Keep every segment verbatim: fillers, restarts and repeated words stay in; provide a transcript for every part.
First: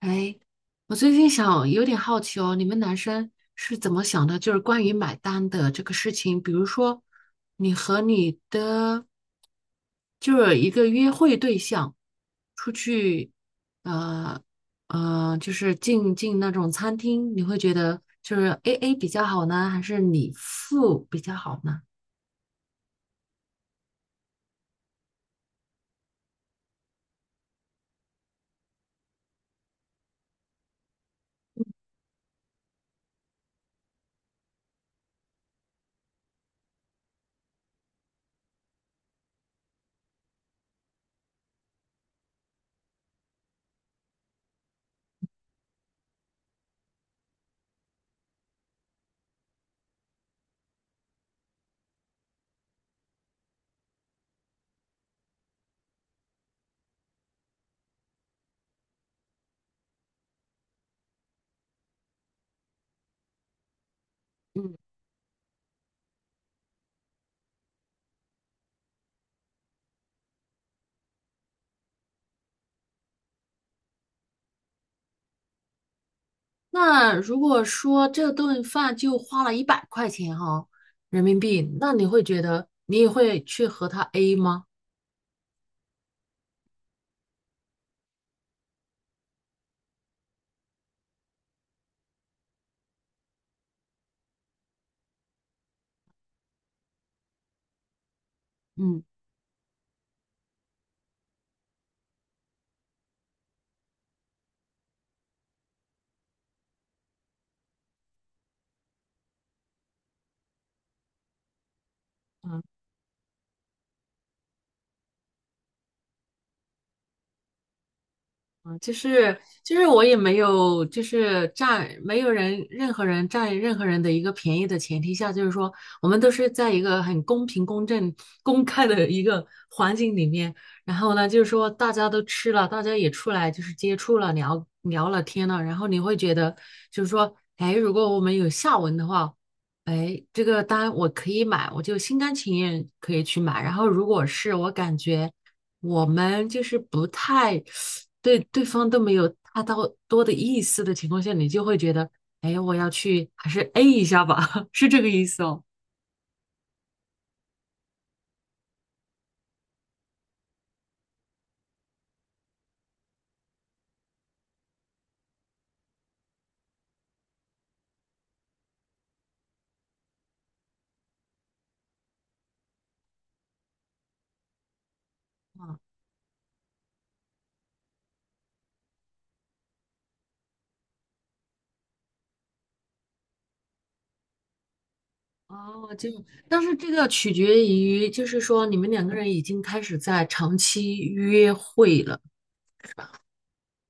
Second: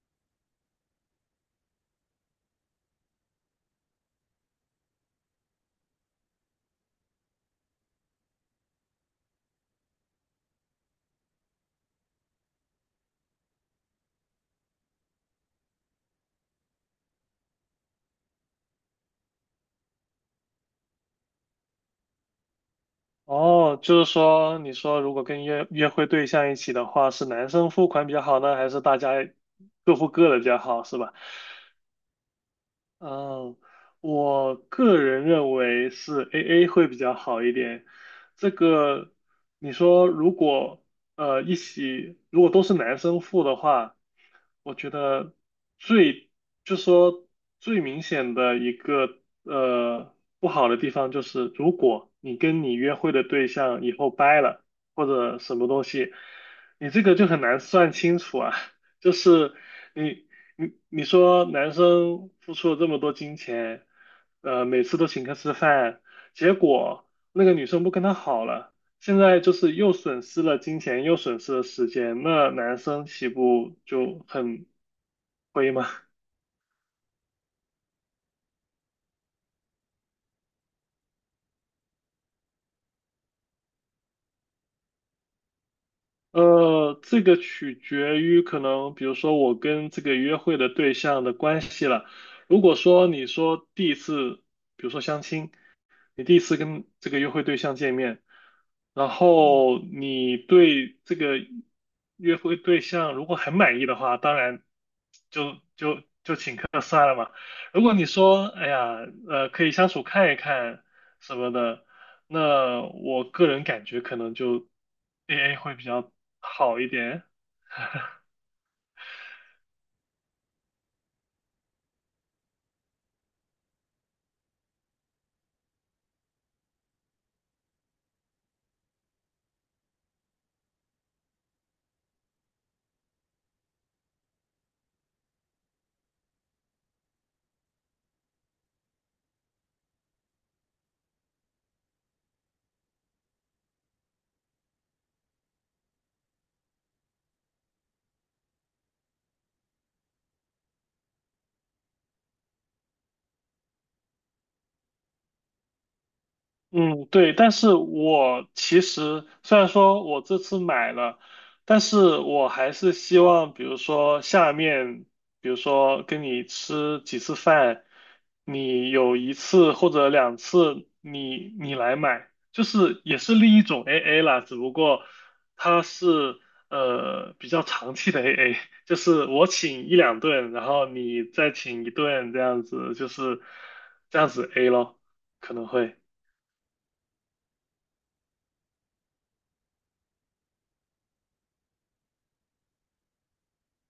哎，我最近想有点好奇哦，你们男生是怎么想的？就是关于买单的这个事情，比如说你和你的就是一个约会对象出去，呃呃，就是进进那种餐厅，你会觉得就是 A A 比较好呢，还是你付比较好呢？哦，就是说，你说如果跟约约会对象一起的话，是男生付款比较好呢，还是大家各付各的比较好，是吧？嗯，我个人认为是 A A 会比较好一点。这个，你说如果呃一起，如果都是男生付的话，我觉得最就说最明显的一个呃不好的地方就是，如果你跟你约会的对象以后掰了或者什么东西，你这个就很难算清楚啊。就是你你你说男生付出了这么多金钱，呃，嗯。每次都请客吃饭，结果那个女生不跟他好了，现在就是又损失了金钱，又损失了时间，那男生岂不就很亏吗？那如果说这顿饭就花了一百块钱哈、人民币，那你会觉得你也会去和他 A 吗？呃，这个取决于可能，比如说我跟这个约会的对象的关系了。如果说你说第一次，比如说相亲。你第一次跟这个约会对象见面，嗯，然后你对这个约会对象如果很满意的话，当然就就如果你说哎呀呃可以相处看一看什么的，那我个人感觉可能就 A A 会比较好一点。啊，就是就是我也没有，就是占没有人任何人占任何人的一个便宜的前提下，就是说我们都是在一个很公平、公正、公开的一个环境里面。然后呢，就是说大家都吃了，大家也出来就是接触了、聊聊了天了，然后你会觉得就是说，哎，如果我们有下文的话，哎，这个单我可以买，我就心甘情愿可以去买。然后如果是我感觉。我们就是不太对对方都没有大到多的意思的情况下，你就会觉得，哎，我要去还是 A 一下吧，是这个意思哦。嗯，对，但是我其实虽然说我这次买了，但是我还是希望，比如说下面，比如说跟你吃几次饭，你有一次或者两次你你来买，就是也是另一种 A A 啦，只不过啊它是呃比较长期的 A A，就是我请一两顿，然后你再请一顿这样子，就是这样子 A 咯，可能哦，会。就，但是这个取决于，就是说你们两个人已经开始在长期约会了，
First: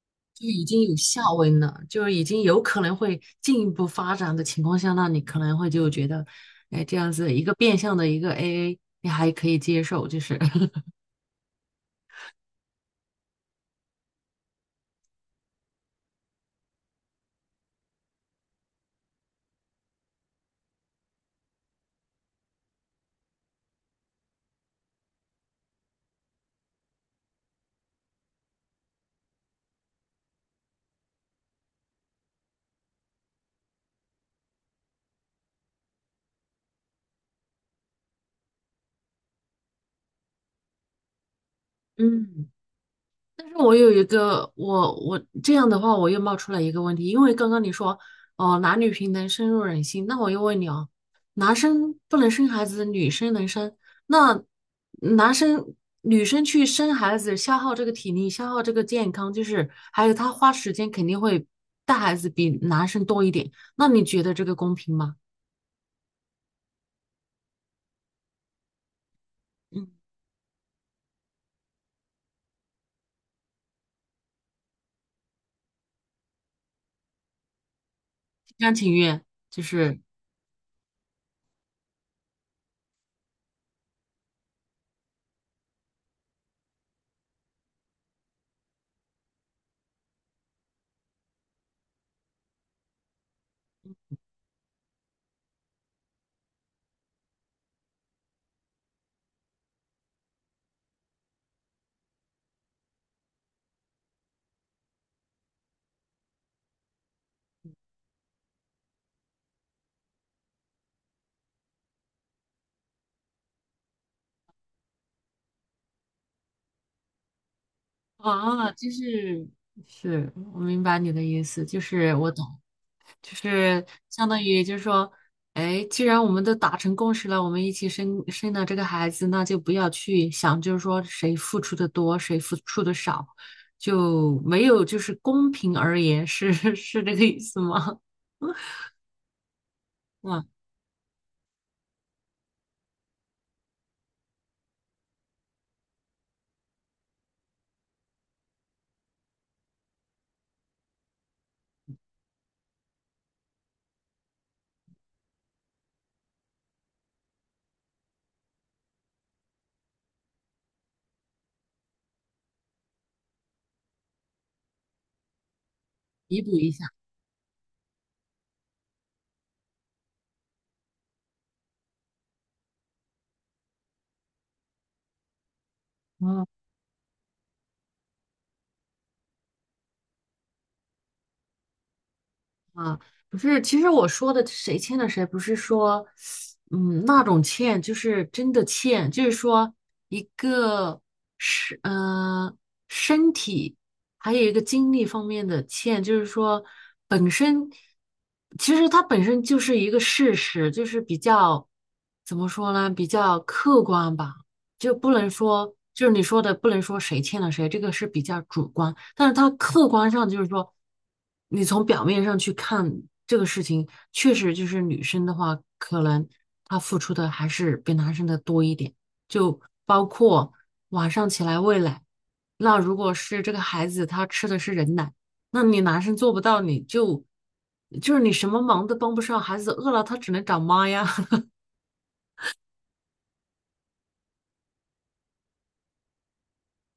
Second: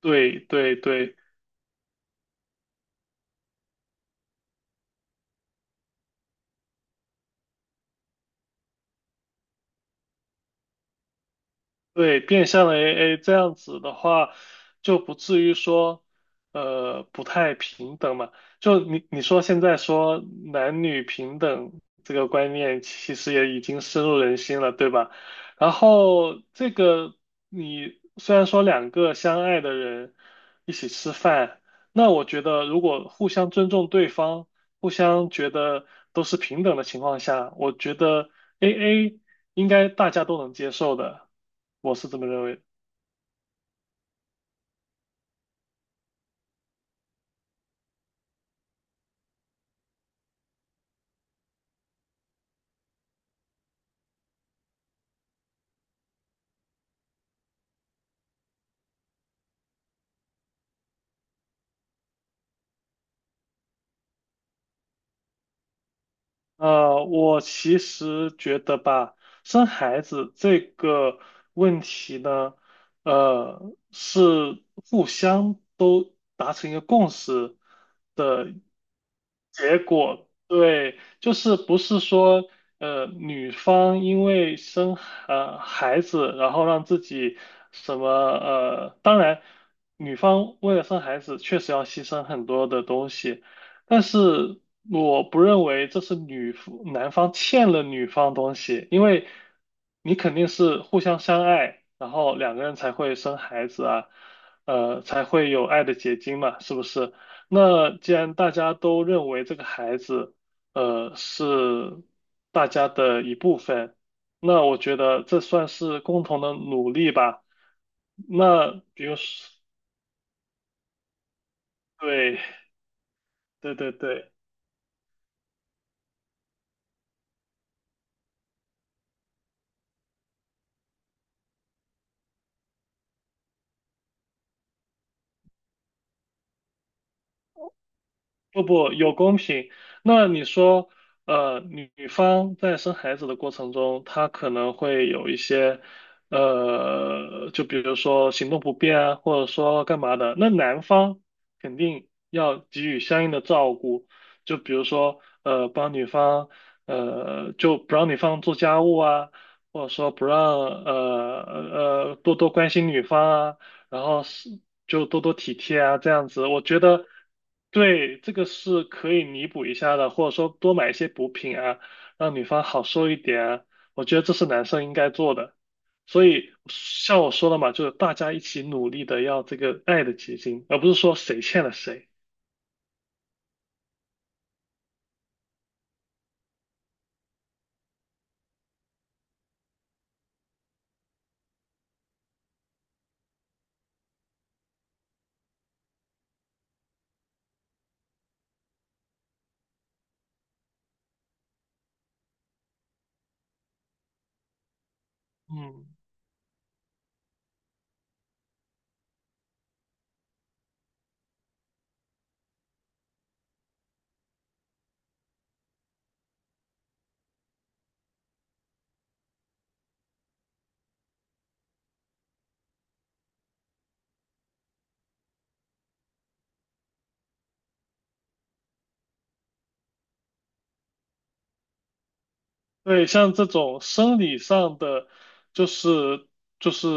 对就已对经有对下文了，就是已经有可能会进一步发展的情况下，那你可能会就觉得，哎，这样子一个变相的一个 A A，你还可以接受，就是，对，变相的 A A 这样子的话，就不至于说，呃，不太平等嘛。就你你说现在说男女平等这个观念，其实也已经深入人心了，对吧？然后这个你虽然说两个相爱的人一起吃饭，那我觉得如果互相尊重对方，互相觉得都是平等的情况下，我觉得 A A。应该大家都能接受的，我是这么认嗯。为的。但是我有一个，我我这样的话，我又冒出来一个问题，因为刚刚你说哦，男女平等深入人心，那我又问你哦，男生不能生孩子，女生能生，那男生女生去生孩子，消耗这个体力，消耗这个健康，就是还有他花时间肯定会带孩子比男生多一点，那你觉得这个公平吗？呃，我其实觉得吧，生嗯，孩子这个问题呢，呃，是互相都达成一个共识的。心甘情愿，就是对，就是不是说，呃，女方因为生呃孩子，然后让自己什么呃，当然，女方为了生孩子确实要牺牲很多的东西，但是我不认为这是女夫男方欠了女方东西，因为你肯定是互相相爱，然后两个人才会生孩子啊，呃，才会有爱的结晶嘛，是不是？那既然大家都认为这个孩子。呃，是大家的一部分。那我觉得这算是共同的努力吧。啊，那就比如是说是，我明白你的意思，就是我懂。就对是对对相对。当于就是说，哎，既然我们都达成共识了，我们一起生生了这个孩子，那就不要去想，就是说谁付出的多，谁付出的少，就没有就是公平而言，是 是这个意思吗？不不有公平。那哇，你说，呃，女女方在生孩子的过程中，她可能会有一些，呃，就比如说行动不便啊，或者说干嘛的，那男方肯定要给予相应的照顾，就比如说，呃，帮女方，呃，就不让女方做家务啊，或者说不让，呃呃，呃多多关心女方啊。然后是就多多体贴啊，这样弥子，补我一觉下。得对这个是可以弥补一下的，或者说多买一些补品啊，让女方好受一点啊，我觉得这是男生应该做的。所嗯以像我说的嘛，就是大家一起努力的要这个爱的结晶，而不是说谁欠了谁。啊，不是，其实我说的谁欠了谁，不是说，嗯，那种欠，就是真的欠，就是说一个是，呃，身体，还有一个精力方面的欠，就是说本身，其实它本身就是一个事实，就是比较，怎么说呢，比较客观吧，就不能说，嗯，就是你说的不能说谁欠了谁，这个是比较主观。但是他客观上就是说，你从表面上去看这个事情，确实就是女生的话，可能她付出的还是比男生的多一点，就包括晚上起来喂奶。那如果是这个孩子他吃的是人奶，那你男生做不到，你就就是你什么忙都帮不上，孩子饿了他只能找妈呀。对，像这种生理上的，就是就是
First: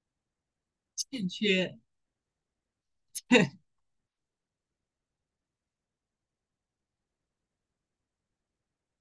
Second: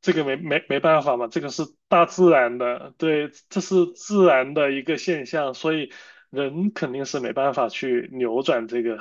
这个没没没办法嘛，欠这个是缺，大自然的，对，对，这是自然的一个现象，所以人肯定是没办法去扭转这个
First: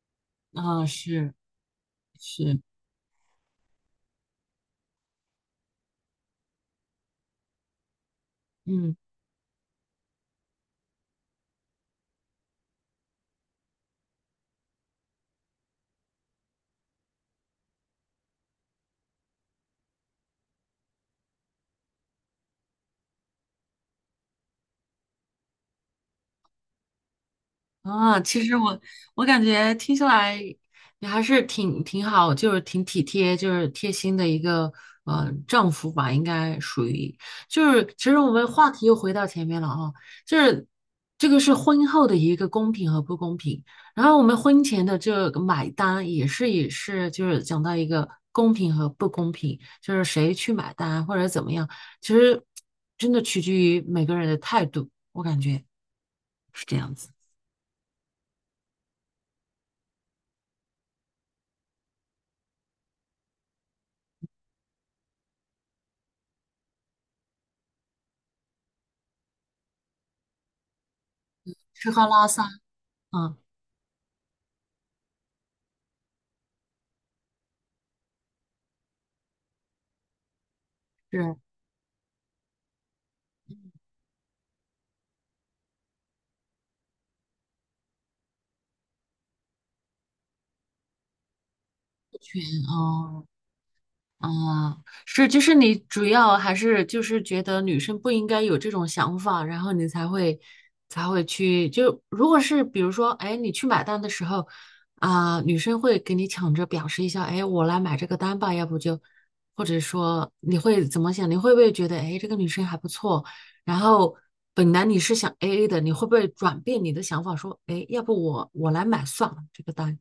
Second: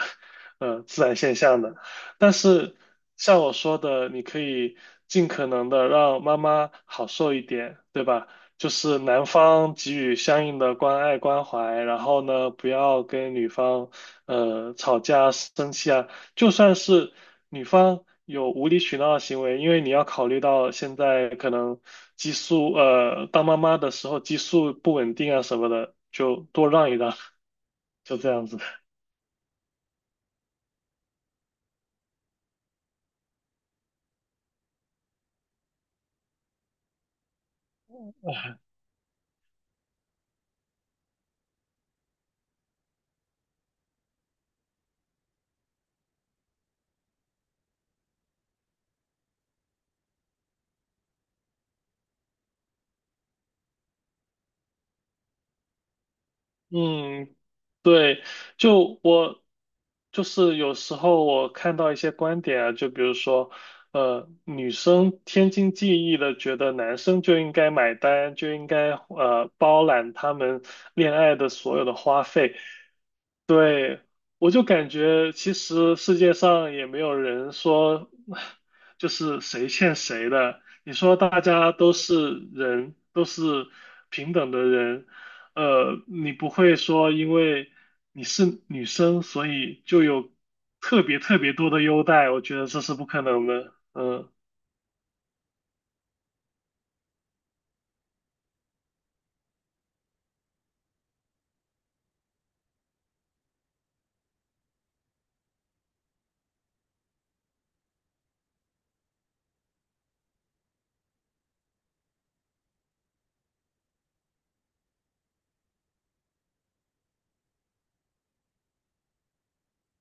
呃啊，自然是现象的。但是，是像我说的，你可以尽可能的让妈妈好受一点，对吧？就嗯。是男方给予相应的关爱关怀，然后呢，不要跟女方呃吵架生气啊。就算是女方有无理取闹的行为，因为你要考虑到现在可能激素，呃，当妈妈的时候激素不稳定啊什么的，就多让一让，就啊，这其样实子。我我感觉听下来，你还是挺挺好，就是挺体贴，就是贴心的一个呃丈夫吧，应该属于。就是其实我们话题又回到前面了啊，就是这个是婚后的一个公平和不公平，然后我们婚前的这个买单也是也是就是讲到一个公平和不公平，就是谁去买单或者怎么样，其实真的取决于每个人的态度，我感觉是这样子。嗯，对，就我就是有时候我看到一些观点啊，就比如说，呃，女生天经地义的觉得男生就应该买单，就应该呃包揽他们恋爱的所有吃的喝花拉撒，费。嗯，对，我就感觉其实世界上也没有人说 就是谁欠谁的。你说是大家都是人，都是平等的人。呃，你不会说因为你是女生，所以就有特别特别多的优待，全，我觉得这是不可哦，能的。嗯。啊，是，就是你主要还是就是觉得女生不应该有这种想法，然后你才会才会去，就如果是比如说，哎，你去买单的时候，啊、女生会给你抢着表示一下，哎，我来买这个单吧，要不就，或者说你会怎么想？你会不会觉得，哎，这个女生还不错？然后本来你是想 A A 的，你会不会转变你的想法，说，哎，要不我我来买算了这个单？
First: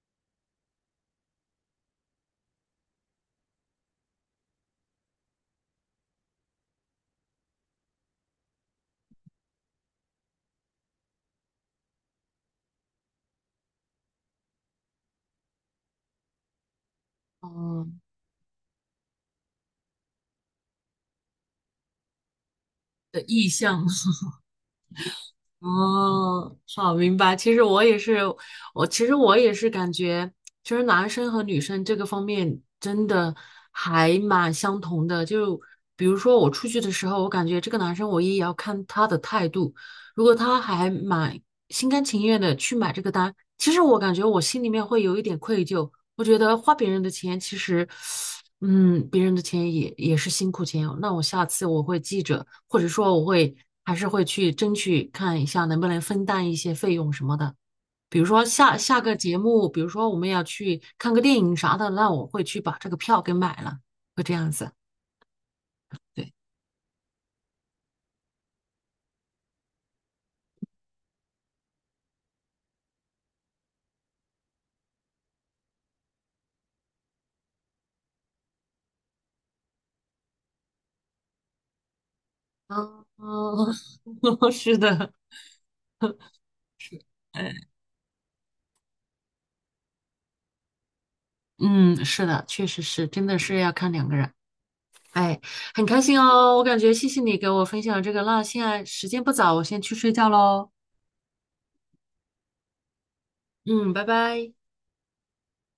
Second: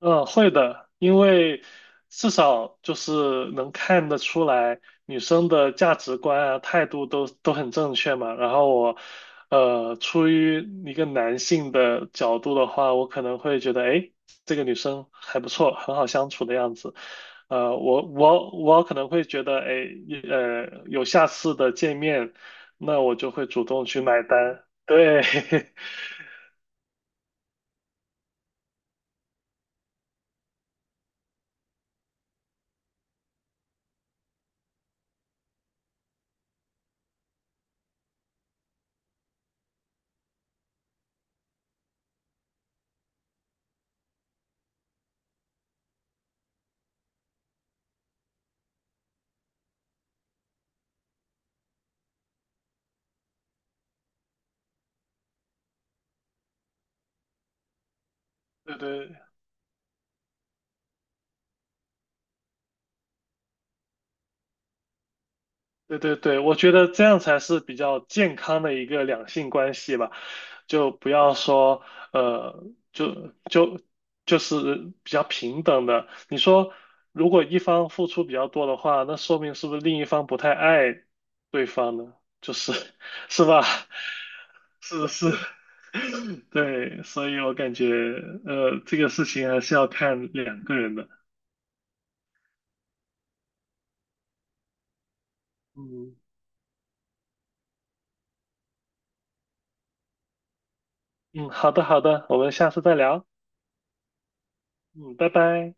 嗯，会的，因为至少就是能看得出来女生的价值观啊、态度都都很正确嘛。然后我，呃，出于一个男性的角度的话，我可能会觉得，哎，这个女生还不错，很好相处的样子。呃，哦，我我我可能会觉得，哎，呃，有下次的见面，那我的就会意主向动吗？去买 单。对，哦，好，明白。其实我也是，我其实我也是感觉，其实男生和女生这个方面真的还蛮相同的。就比如说我出去的时候，我感觉这个男生我也要看他的态度。如果他还蛮心甘情愿的去买这个单，其实我感觉我心里面会有一点愧疚。我觉得花别人的钱，其实，嗯，别人的钱也也是辛苦钱哦。那我下次我会记着，或者说我会还是会去争取看一下能不能分担一些费用什么的。比如说下对下个对。节目，比如说我们要去看个电影啥的，那我会去把这个票给买了，会这样子。对对对，对，我觉得这样才是比较健康的一个两性关系吧，就不要说呃，就就就是比较平等的。你说，如果一方付出比较多的话，那说明是不是另一方不太爱对方呢？就是 嗯，是吧？嗯 是是的。是，对，所以我感觉呃，这个事情还是要看两个人的。嗯，是的，确实是，真的是要看两个人。哎，很开嗯。心哦，我感觉谢谢你给我分享这个。那现在时间不早，我先去睡觉喽。嗯，好的好的，我们下次再聊。嗯，拜拜。嗯，拜拜。